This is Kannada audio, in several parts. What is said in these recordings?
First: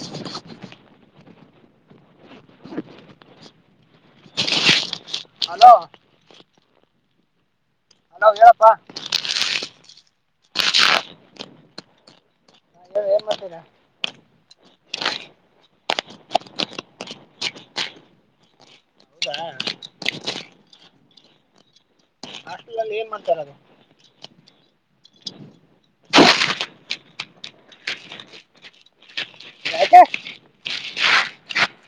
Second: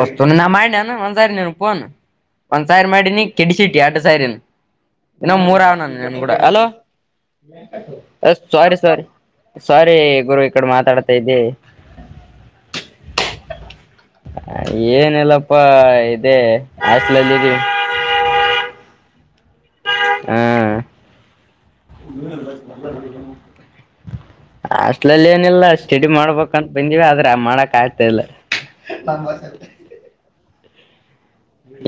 ವಸ್ತು ನಿ [unintelligible] ನ ಮಾಡ ನ ಅಂಜಾರ ಪೋನ್ ಒಂದ್ ಸಾರಿ ಮಾಡಿನಿ ಕೆಡಿಸಿಟ್ಟಿ [unintelligible] ಎಡು ಸರಿನ ಇನ್ನೋ ಮೂರ ಹಲೋ ಅವಾವ [unintelligible] ನಾನ ನನ್ ಕೂಡ ಹಲೋ ಹಲೋ ಅ ಹೇಳಪ್ಪ ಸಾರೀ ಸಾರೀ ಸಾರೀ ಗುರು ಈ ಕಡೆ ಮಾತಾಡ್ತಾ ಇದ್ದಿ ಹೇಳು ಏನ್ ಮಾಡ್ತೀರ ಏನಲ್ಲಪ್ಪಾ ಇದೆ ಆಸ್ಲಲ್ಲೀ [unintelligible] [unintelligible] ಹ್ಮ್ [unintelligible] ಹಾಸ್ಟೆಲಲ್ಲಿ ಏನ್ ಮಾಡ್ತಾರ ಅದು ಹಾಸ್ಟೆಲಲ್ಲಿ ಏನಿಲ್ಲ ಸ್ಟಡಿ ಮಾಡ್ಬೇಕ [unintelligible] ಕೊಂಡು ಬಂದವಿ ಆದ್ರೆ ಮಾಡಕ್ ಆಯತಾ ಇಲ್ಲ ಆಯ್ತಾ [unintelligible]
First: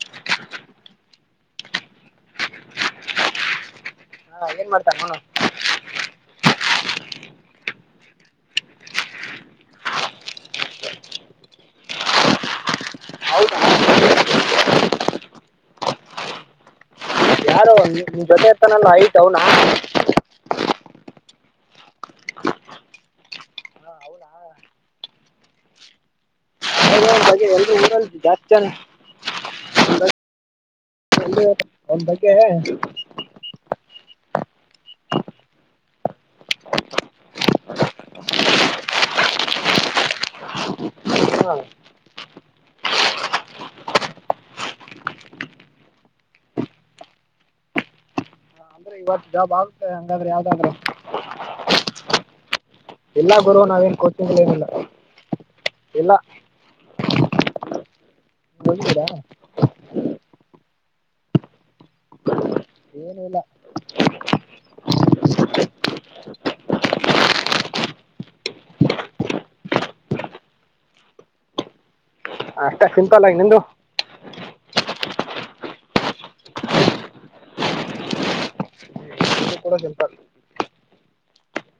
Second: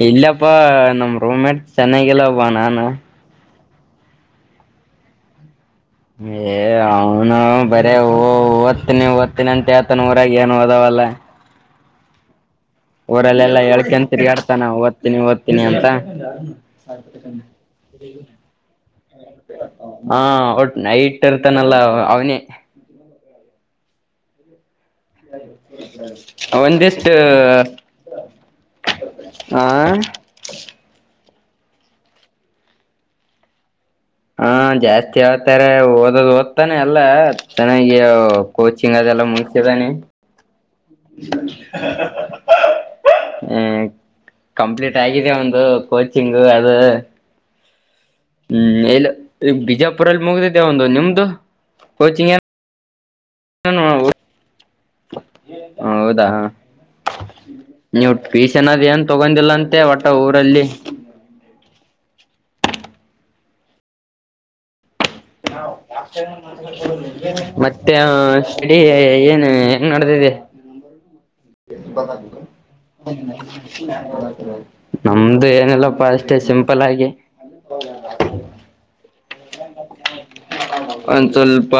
ಇಲ್ಲಪ್ಪಾ ನಮ್ಮ್ ರೂಮಮೇಟ್ ಚೆನ್ನೈಗೆಲ್ಲಬ [unintelligible] ನಾನು ಹಾ ಏನ್ ಮಾಡ್ತಾನ [unintelligible] ಏ ಅವನು ಬರ ಓ ಓದ್ತೀನಿ ಓದ್ತನಿ ಅಂತ ಹೇಳ್ತಾನ ಊರಾಗ ಏನು ಓದವಲ್ಲ ಊರಲ್ಲೆಲ್ಲ ಹೌದಾ ಹೇಳ್ಕೊಂಡ್ ತಿರ್ಗಾಡ್ [unintelligible] ನ [unintelligible] ಓದ್ತೀನಿ ಓದ್ತೀನಿ ಅಂತ ಯಾರು ನಿಮ ಜೊತೆ ಹತ್ತನಲ್ಲ ಹೈಟ್ [unintelligible] ಅವನ ಹಾ [unintelligible] ಇರ್ತಾನಲ್ಲ ಅವನೇ ಅವನಾ ಒಂದಿಷ್ಟು [unintelligible] ಜನ್ [inaudible] ಅ ಕ ಧಕ್ಕೆೆ ಹ ಹಾ ಜಾಸ್ತಿ ಆತಾರೆ ಓದೋದು ಓದ್ತಾನೆ ಎಲ್ಲ ಚೆನ್ನಾಗಿ ಕೋಚಿಂಗ್ ಅದೆಲ್ಲ ಮುಗಸಿದಾನಿ [inaudible] ಹ್ಮ ಕಂಪ್ಲೀಟ್ ಆಗಿದೆ ಒಂದು ಕೋಚಿಂಗು ಅದು. ಹ್ಮ್ ಅಂದ್ರೆ ಇಲ್ಲ ಇವತ್ತು ಜಾಬ್ ಈ ಆಗುತ್ತೆ ಬಿಜಾಪುರಲ್ಲಿ ಹಂಗಾದ್ರೆ ಮುಗ್ದಿದ್ದೆ ಯಾವ್ದಾದ್ರು ಒಂದು ನಿಮ್ದು ಕೋಚಿಂಗ್ ಏನು [unintelligible] ಎಲ್ಲ ಬರುವ ನಾವೇನ್ ಕೋಚಿಂಗ್ ಏನಿಲ್ಲ ಹ ಇಲ್ಲ ಹೌದಾ ನೀವು ಪೀಸ್ ಅನೋ್ ಮುಗಿದಿರಾ ಏನ್ ತಗೊಂಡಿಲ್ಲ ಅಂತೆ ಒಟ್ಟ ಊರಲ್ಲಿ ಏನು ಇಲ್ಲ ಮತ್ತೆ ಸಿಡಿ ಏನು ಹೆಂಗ ನಡ್ದಿದೆ ಬ. ಅಷ್ಟೇ ಹ ಸಿಂಪಲ್ ಆಗಿ ನಿಂದು ನಮ್ದು ಏನಲ್ಲಪ್ಪ ಅಷ್ಟೆ ಸಿಂಪಲ್ ಆಗಿ [unintelligible] ಇದು ಕೂಡ ಸಿಂಪಲ್ ಎ [unintelligible] ಒಂದು ಸ್ವಲ್ಪ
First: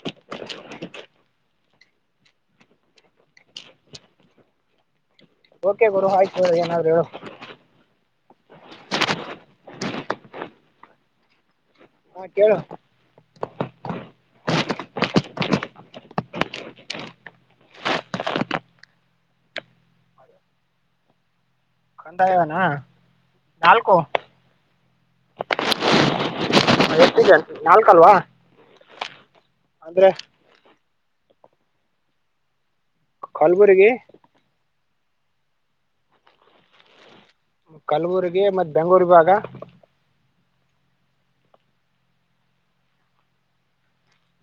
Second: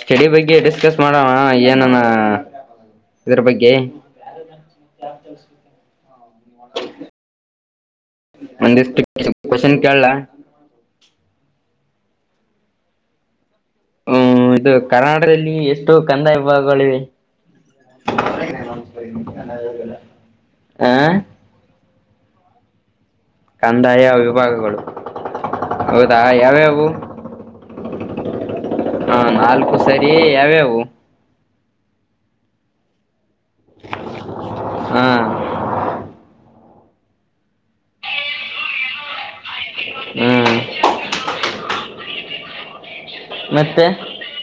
ಸ್ಟಡಿ ಬಗ್ಗೆ ಡಿಸ್ಕಸ್ ಮಾಡಣ ಏನಾನ ಇದ್ರ ಬಗ್ಗೆ [unintelligible] ಓಕೆ ಗುರು ಆಯ್ತು ಹ ಏನಾದ್ರರು ಒಂದಿಷ್ಟು ಕ್ವಶನ್ ಕೇಳಲ ಹಾ ಕೇಳು. ಹ್ಮ ಇದು ಕರ್ನಾಟಕದಲ್ಲಿ ಎಷ್ಟು ಕಂದ ವಿಭಾಗಗಳಿವೆ ಹ. ಕಂಡ ಇವಾನ. ಕಂದಾಯ ವಿಭಾಗಗಳುಗಳು ಹೌದಾ [unintelligible] ಎತ್ತಿಗೆ ಉಂಟು ನಾಲ್ಕಲ್ವಾ [unintelligible] ಹಾ ನಾಲ್ಕು ಹ ಅಂದ್ರೆ ಸರಿ ಯ ಅವವು ಕಲ್ಬುರ್ಗಿ ಹಾ ಕಲ್ಬುರ್ಗ ಮತ್ತ ಬೆಂಗಳೂರ ವಿಭಾಗ ಹ್ಮ್ [unintelligible] ಮತ್ತೆ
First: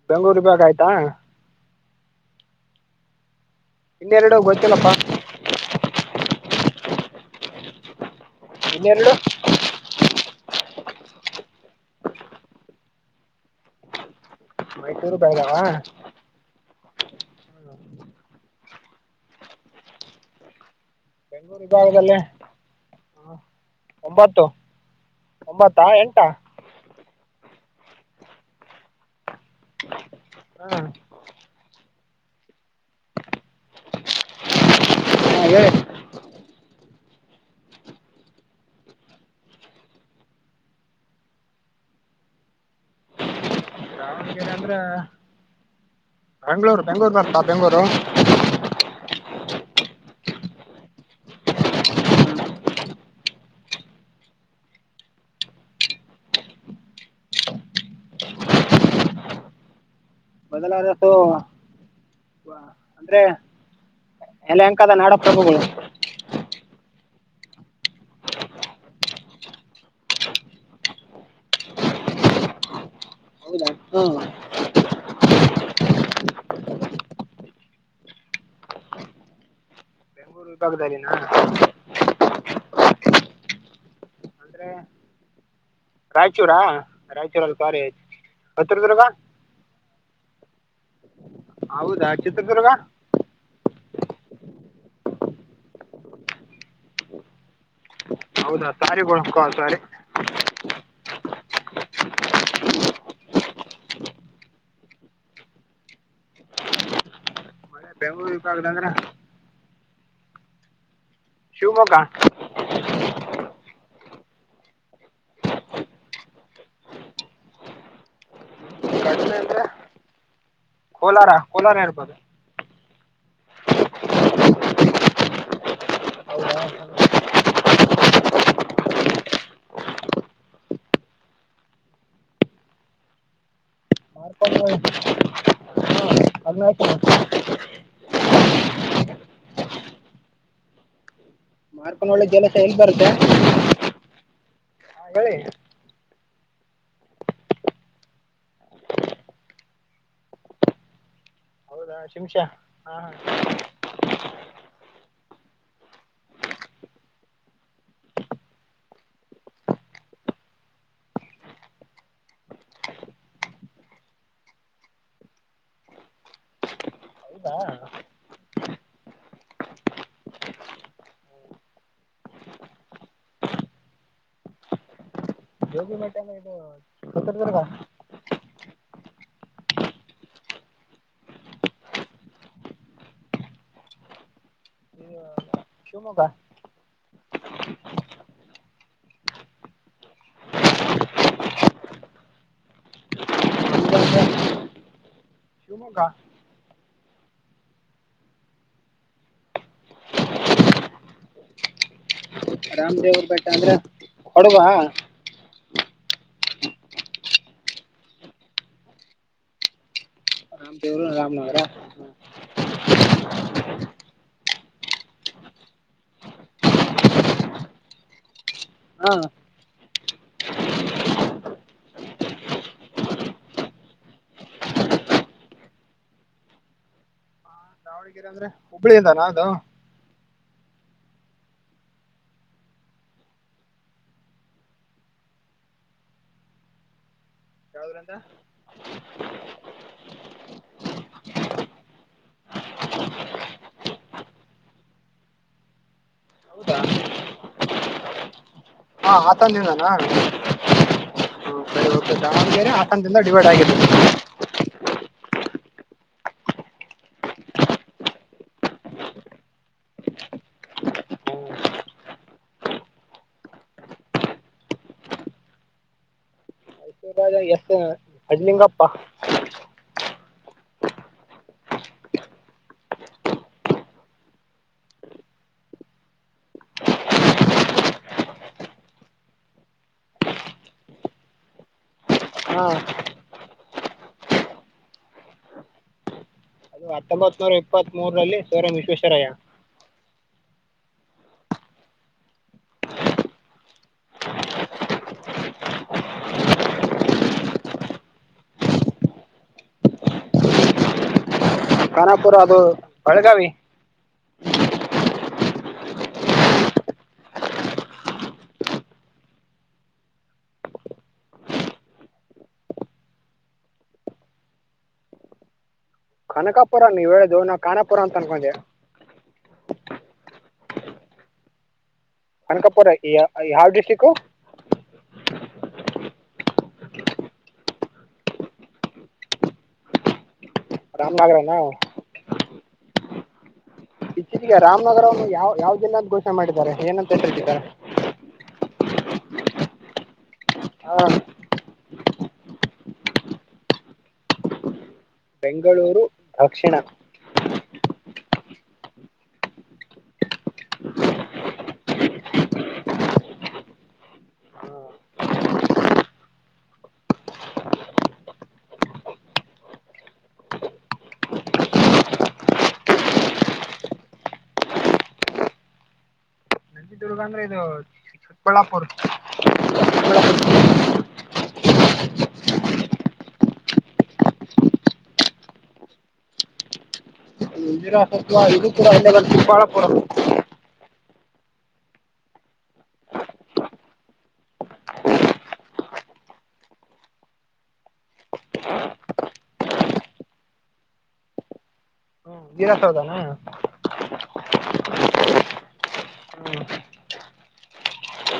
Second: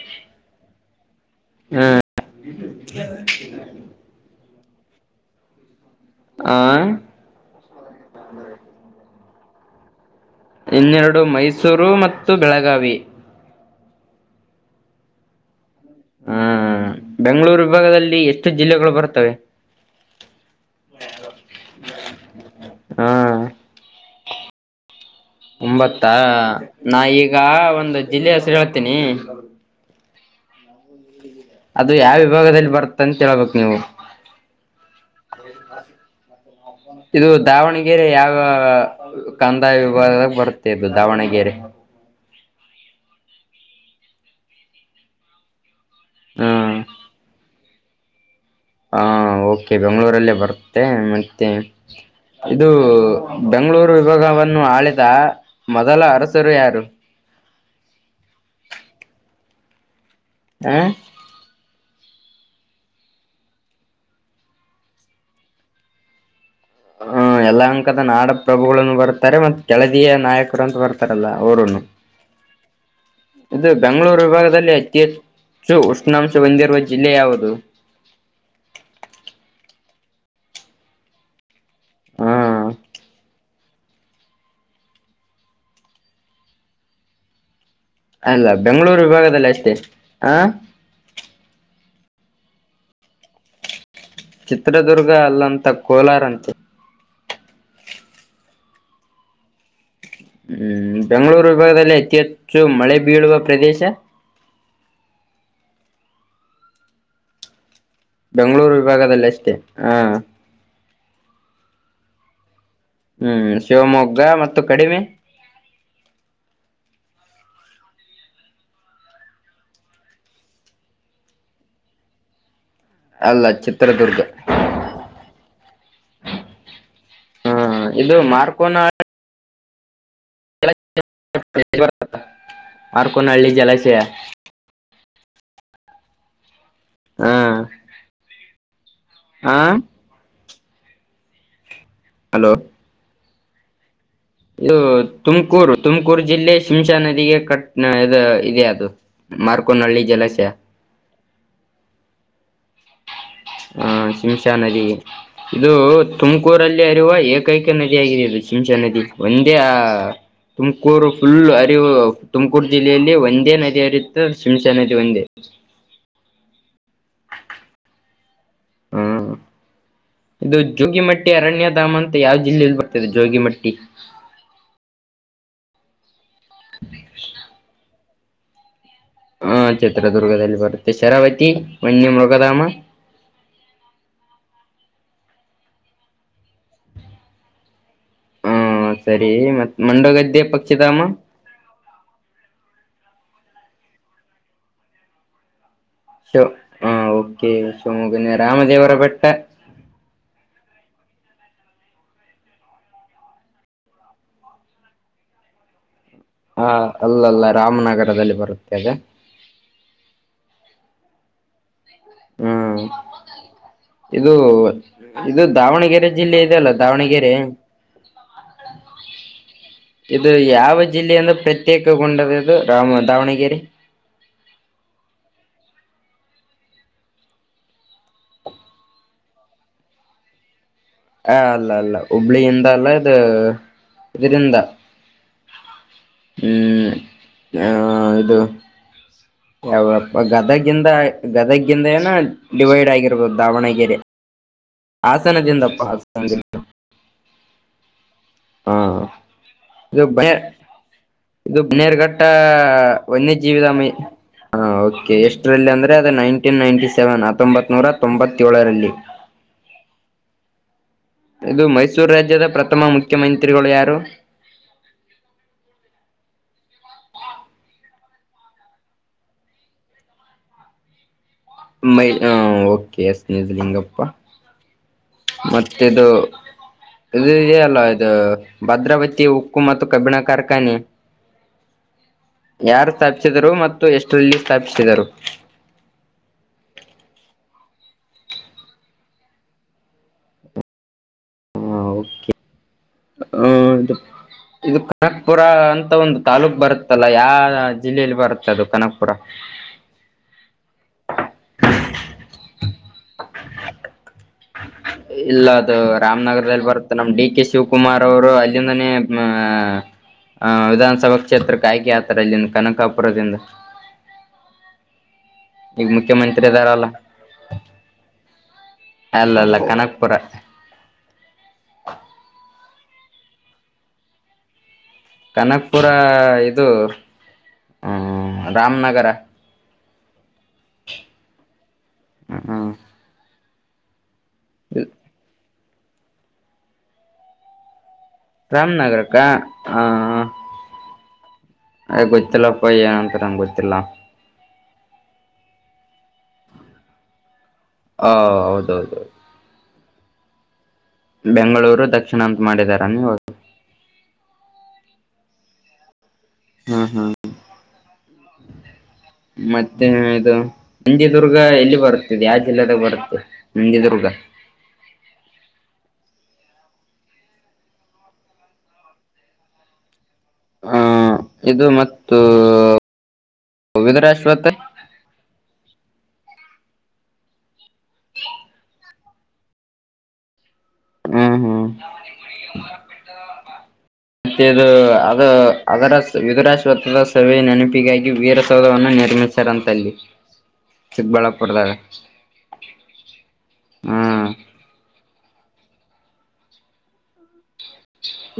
ಬೆಂಗಳೂರಿಗೆ ವಿಬಾಗ ಆಯ್ತಾ ಹಾ ಇನ್ನೆರೆಡು ಗೊತ್ತಿಲ್ಲಪ್ಪಾ ಆ ಇನ್ನೆರಡು ಇನ್ನೆರಡು ಮೈಸೂರು ಮತ್ತು ಬೆಳಗಾವಿ ಮೈಸೂರ್ ದಾಗ ಹಾ ಹಾ ಬೆಂಗಳೂರು ವಿಭಾಗದಲ್ಲಿ ಎಷ್ಟು ಜಿಲ್ಲೆಗಳು ಬರ್ತವೆ ನಿಮ್ಮ ಭಾಗದಲ್ಲಿ ಹಾ ಒಂಬತ್ತು ಒಂಬತ್ತಾ ಎಂಟಾ ಹಾಂ ನಾ ಈಗ ಒಂದು ಜಿಲ್ಲೆ ಹಸರು ಹೇಳ್ತೇನಿ [unintelligible] ಹಾ ಅದು ಯಾವ ವಿಭಾಗದಲ್ಲಿ ಬರ್ತ್ತ ಅಂತ ಹೇಳ್ಬೇಕು ನೀವು ಅದ ಇದು ದಾವಣಗೆರೆ ಯಾವ ಕಂದಾಯ ವಿಭಾಗಾ ಬರುತ್ತೆ ಇದು ದಾವಣಗೆರೆ ಏನಂದ್ರ ಹ್ಮ್ ಬೆಂಗಳೂರು ಬೆಂಗಳೂರ್ ಬೆಂಗಳೂರು ಹಾ ಓಕೆ ಬೆಂಗಳೂರಿಯಲ್ಲಿ ಬರುತ್ತೆ ಮತ್ತೆ ಇದು ಬೆಂಗಳೂರು ವಿಭಾಗವನ್ನು ಆಳಿದ ಮೊದಲ ಅರಸರು ಯಾರು ಹ ಮೊದಲಾರಸು ಹ ಅಂದ್ರೆ ಯಲಂಕಾದ ನಾಡಪ್ರಭುಗಳು ಹೂ ಯಲಂಕದ ನಾಡಪ್ರಭುಗಳನ್ನು ಬರ್ತಾರೆ ಮತ್ ಕೆಳದಿಯ ನಾಯಕರು ಅಂತ ಬರ್ತಾರಲ್ಲ ಅವರುನು ಹೌದಾ ಇದು ಹ್ಞೂ ಬೆಂಗಳೂರು ವಿಭಾಗದಲ್ಲಿ ಅತಿ ಶೂ ಉಷ್ಣಾಂಶವನ್ನುಹೊಂದಿರುವ ಜಿಲ್ಲೆ ಯಾವುದು ನಿಮ್ರೂ ವಿಭಾಗದಲ್ಲಿನ ಹೂ ಅಂದ್ರೆ ರಾಯಚೂರಾ ರಾಯಚೂರಲ್ಲಿ ಕಾರಿ ಆು ಅಲ್ಲ ಬೆಂಗಳೂರು ವಿಭಾಗದಲ್ಲಿ ಅಷ್ಟೇ ಹ ಹೌದಾ ಚಿತ್ರದುರ್ಗ ಚಿತ್ರದುರ್ಗ ಅಲ್ಲಾಂತ ಕೋಲಾರಂತೆ ಹೌದಾ ಸರಿ ಬಿಡಪ್ಪ ಸರಿ ಹೂ ಬೆಂಗಳೂರು ವಿಭಾಗದಲ್ಲಿ ಅತಿ ಹೆಚ್ಚು ಮಳೆ ಬೀಳುವ ಪ್ರದೇಶ ಬೆಂಗ್ಳೂರು ಬೆಂಗಳೂರು ವಿಭಾಗದಂದ್ರೆ ವಿಭಾಗದಲ್ಲಿ ಅಷ್ಟೇ ಹ ಶಿವಮೊಗ್ಗ ಹೂ ಶಿವಮೊಗ್ಗ ಮತ್ತು ಕಡಿಮೆ ಕಡಿಮೆ ಅಂದ್ರೆ ಕೋಲಾರ ಕೋಲಾರ ಇರ್ಬೋದು ಅಲ್ಲ ಚಿತ್ರದುರ್ಗ ಹಾ ಇದು ಮಾರ್ಕೊಂಡ ಆಕ ನ ಅಳ್ಳಲ್ಲಿ ಜಲಸ ಅದನ್ನ ಹಾ ಹಾ ಮಾರ್ಕೊಂಡ ಒಳ್ಳೆ ಹಲೋ ಕೆಲಸ ಎಲ್ಲಿ ಬರು್ದು. ಇದು ಹೇಳಿ ತುಮಕೂರು ತುಮಕೂ. ತುಮಕೂರು ಜಿಲ್ಲೆಶಿಂ್ಶಾ ನದಿಗೆ ಕಟ್ ಇದೆ ಅದು ಮಾರ್ಕೋನಹಳ್ಳಿ ಜಲಾಶಯ. ೌದಾ ಶಿಮಷಾ ಹಾ ಹ. ಹಹ ಶಂಶಾ ನದಿ ಇದು ತುಮಕೂರಲ್ಲಿ ಅರಿವ ಏಕೈಕ ನದಿಿಯಾಗಿದೆ ಇದು ಶಿಂಶಾ ನದಿ ಒಂದೇ ಆ ತುಮಕೂರು ಫುಲ್ ಅರಿವು ತುಮಕೂರು ಜಿಲ್ಲೆಯಲ್ಲಿ ಒಂದೇ ನದಿ ಅರಿಯುತ್ತೆ ಶಿಂಶಾ ನದಿ ಒಂದೇ. ಹ್ಮ ಇದು ಜೋಗಿಮಟ್ಟಿ ಅರಣ್ಯ ಧಾಮ್ ಅಂತ ಯಾವ್ ಜಿಲ್ಲೆಯಲ್ಲಿ ಬರ್ತದೆ ಜೋಗಿಮಟ್ಟಿ. ಹೋಗ. ಇದು ಗೊತ್ತರ್ತರ. ಹಾ ಚಿತ್ರದುರ್ಗದಲ್ಲಿದಲ್ಲಿ ಬರುತ್ತೆ ಶರಾವತಿ ಮನ್ಯ ಮೃಗಧಾಮ. ಇದು ಶಿವಮೊಗ್ಗ ಹಾ ಸರಿ ಮತ್ತ್ ಮಂಡಗದ್ದೆ ಪಕ್ಷಿಧಾಮ ಹ ಶನುಕ. ಹಾ ಓಕೆೋ ರಮಜೇವರಪಟ್ಟ. ರಾಮ್ ದೇವ್್ರ ಬೆಟ್ಟ ಅಂದ್ರೆ ಕೊಡುವ. ಹಾ ಅಲ್ಲ ಅಲ್ಲ ರಾಮನಗರದಲ್ಲಿ ಬರುತ್ತೇವೆ. ರಾಮದೇವ್ರು ರಾಮನಗರ. ಹ್ಮ ಇದು ಇದು ದಾವಣಗೆರೆ ಜಿಲ್ಲೆ ಇದೆಲ್ಲ ದಾವಣಗೆರೆ. ಹಾ. ಇದು ಯಾವ ಜಿಲ್ಲೆಯ ಅಂದ್ರ ಪ್ರತ್ಯೇಕಗೊಂಡದ ಇದು ರಾಮ ದಾವಣಗೆರೆ. ಂದ್ರೆ ಹುಬ್ಳಿ ಅದಾನ ಅದು. ಹ ಅಲ್ಲ ಅಲ್ಲ ಹುಬ್ಳ್ಳಿಯಿಂದ ಅಲ್ಲ ಇದು ಇದರಿಂದ ಹ್ಮ್. ಹ ಯಾವ್ದ್ರಿಂದ ಇದು. ಯಾವಪ್ಪ ಗದಗಿಂದ ಗದಗಿಂದ ಏನ ಡಿವೈಡ್ ಆಗಿರ್ಬೋದು ದಾವಣಗೆರೆ ಹಾಸನದಿಂದಪ್ಪ ಹ. ಹೌದಾ ಹಾ ಇದು ಬ ಇದು ಹ್ಮ್ ಸರಿ ಓಕೆ ನೇರ್ಘಟ್ಟ ದಾವಣಗೆರೆ ಹಾಸನದಿಂದ ಡಿವೈಡ್ ವನ್ಯಜೀವಿಿದ ಆಗಿದೆ ಮೈ ಹ. ಎಷ್ಟರಲ್ಲಿ ಅಂದ್ರೆ ಅದು ನೈನ್ಟೀನ್ ನೈನ್ಟಿ ಸೆವೆನ್ ಹತ್ತೊಂಬತ್ ನೂರ ತೊಂಬತ್ತಏಳರಲ್ಲಿ. ಇದು ಮೈಸೂರು ರಾಜ್ಯದ ಪ್ರಥಮ ಮುಖ್ಯಮಂತ್ರಿಗಳು ಯಾರು. ಎಸ್ ಅಡ್್ಲಿಂಗಪ್ಪ. ಮೈ ಹ ಓಕೆ ಎಸ್ ನಿಜಲಿಂಗಪ್ಪ. ಮತ್ತ ಇದು ಇ ಇದ ಅಲ್ಲ ಇದು ಭದ್ರಾವತಿ ಉಕ್ಕು ಮತ್ತು ಕಬ್ಬಿಣ ಕಾರ್ಖಾನೆ ಹಾ ಯಾರು ಸ್ಥಾಪಿಸಿದರು ಮತ್ತು ಎಷ್ಟರಲ್ಲಿ ಸ್ಥಾಪಿಸಿದರು. ಅದು ಹತ್ತೊಂಬತ್ ನೂರ ಇಪ್ಪತ್ ಮೂರಲ್ಲಿ ಸಿವರಂ ವಿಶ್ವೇಶ್ವರಯ್ಯ. ಹಾೆದು ಇದು ಕನಕ್ಪುರ ಅಂತ ಒಂದು ತಾಲೂಕ್ು ಬರುತ್ತಲ್ಲ ಯಾ ಜಿಲ್ಲೆಯಲ್ಲಿ ಬರುತ್ತೆ ಅದು ಕನಕ್ಪುರ. ಕಖಾನಾಪುರ ಅದು ಬೆಳಗಾವಿ. ಇಲ್ಲ ಅದು ರಾಮನಗರದಲ್ಲಿ ಬರುತ್ತೆ ನಮ ಡಿ ಕೆ ಶಿವಕುಮಾರ್ ಅವರು ಅಲ್ಲಿಂದನೇ ಅ ವಿಧಾನಸಭಾ ಕ್ಷೇತ್ರಕ್ಕೆ ಆಯ್ಕಿ ಆತಾರೆ ಅಲ್ಲಿಂದ ಕನಕಾಪುರದಿಂದ. ಈಗ ಮುಖ್ಯಮಂತ್ರಿ ಕನಕಾಪುರ ಇದಾರಲ್ಲ ನೀವ್ ಹೇಳದು ನಾವು ಕಾನಾಪುರ ಅಂತ ಅನ್ಕೊಂಡೆ. ಕಣಕ್ ಪರ. ಅನಕಪುರ ಯಾವ ಡಿಸ್ಟಿಕ್ು. ಕನಕ್ಪುರ ಇದು ರಾಮನಗರ. ರಾಮನಗರ ನ. ಹ್ಮ್ ಇದಗ ರಾಮನಗರವನ್ನು ಯಾವ ಯಾವ್ದ. ಎಲ್ಲಾದ್ ಘೋಷೆ ಮಾಡಿದ್ದಾರೆ ಏನಂತ ಹೇಳ್ತಿದ್ದಾರೆ. ರಾಮನಗರ್ಕ್ಕಾ ಹ ಹಾ ಅ ಗತ್ತಲ್ಲ ಪಯಿ ಏಂತರ ಗತ್ತಲ್ಲಾ ಬೆಂಗಳೂರು ದಕ್ಷಿಣ ಹ ಹೌದೌದೌದು ಬೆಂಗಳೂರು ದಕ್ಷಿಣ ಅಂತ ಮಾಡಿದಾರ ನೀ ಹದು ಹಾ ಹಾ ಮತ್ತೆ ಇದು ನಜಿಿದದುರ್ಗ ಎಲ್ಲಿ ಬರುತ್ತದೆ ಯಾವ ಜಿಲ್ಲದಾಗ ಬರುತ್ತೆ ನಜಿದುರ್ಗ ಚಿತ್ರದುರ್ಗ ಅಂದ್ರೆ ಇದು ಚಿಕ್ಕಬಳ್ಳಾಪುರ ಹಾ ಇದು ಮತ್ತು ವಿದರಾಶ್ಪತ್ರೆ ನಿರಾಸತ್ವ ಇದು ಕೂಡ ಚಿಕ್ಕಬಳ್ಳಾಪುರ. ಹ್ಮ್ ಹ್ಮ್ ಮತ್ತದು ಅದು ಅದರ ವಿಿದುರಾಶ್ವತ್ದ ಸವೆಯ ನೆನಪಿಗಾಗಿ ವೀರಸೌಧವವನ್ನು ನಿರ್ಮಿಸಾರಂತಲ್ಲಿ ಚಿಕ್ಕಬಳ್ಳಾಪುರದ. ಹ್ಮ ವಿರ ಸೌಧಾನ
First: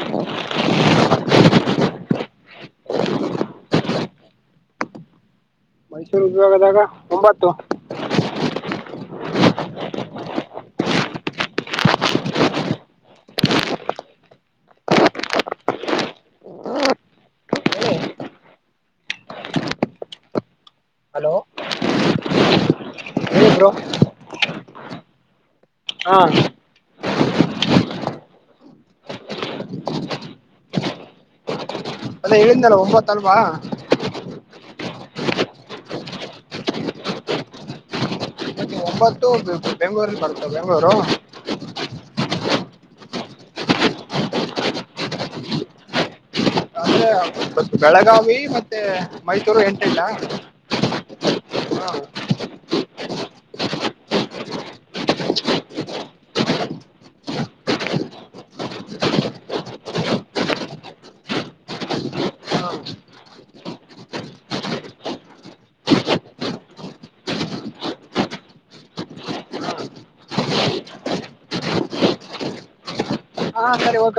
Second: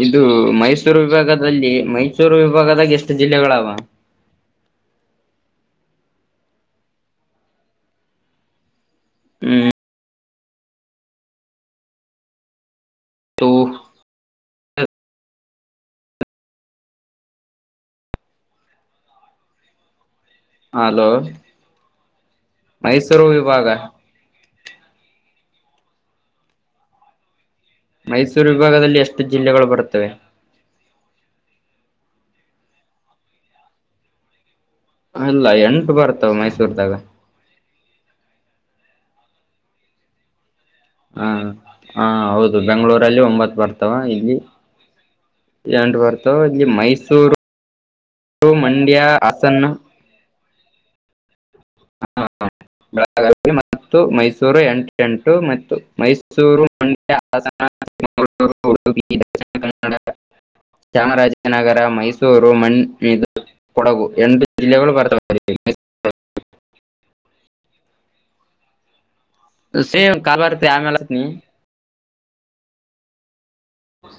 ಇದು ಮೈಸೂರು ವಿಭಾಗದಲ್ಲಿ ಮೈಸೂರು ವಿಭಾಗದಾಗ ಎಷ್ಟು ಜಿಲ್ಲೆಗಳಾವ ಮೈಸೂರು ವಿಭಾಗದಾಗ ಒಂಬತ್ತು ಹ್ಮ ಟು ಹ ಹಲೋ ಮ ಸೂರು ಹೇಳಿ ವಿಭಾಗ ಬ್ರೋ ಹಾ ಮೈಸೂರು ವಿಭಾಗದಲ್ಲಿ ಎಷ್ಟು ಜಿಲ್ಲೆಗಳು ಬರುತ್ತವೆ ಅದೇ ಹೇಳಿಂದಲ್ ಒಂಬತ್ತ ಅಲ್ವಾ ಅಲ್ಲ ಎಂಟು ಬರ್ತಾವ ಮೈಸೂರ್ದಾಗ ಮತ್ತೆ ಒಂಬತ್ತು ಬೆಂ್ಗಳೂರಲ್ಲಿ ಬರ ಹಾ ಹಾ ಹೌದು ಬೆಂಗಳೂರಲ್ಲಿ ಒಂಬತ್ತು ಬರ್ತಾವ ಇಲ್ಲಿ ಎಂಟ ಬರ್ತಾವ ಇಲ್ಲಿ ಅಂದ್ರೆ ಮೈಸೂರು ಬೆಳಗಾವಿ ಮತ್ತೆ ಮಂಡ್ಯ ಮೈಸೂರು ಹಾಸನ ಎಂಟೆಂಟ ಹಾ ಬೆಳಗಾವಿ ಮತ್ತು ಮೈಸೂರು ಎಂಟ ಎಂಟು ಮತ್ತು ಮೈಸೂರು ಮಂಡ್ಯ ಹಾಸನ ಉಡುಪಿ ದಿಣ ಕನ್ನಡ ಚಾಮರಾಜನಗರ ಮೈಸೂರು ಮಣದು ಕೊಡಗು ಎಂಟು ಜಿಲ್ಲೆಗಳು ಬರ್ತವೆ ಸೇಮ ಕಬಾರತ ಆಮ್ಯಲ ನೀ ಹಾ ಸರಿ ಓಕ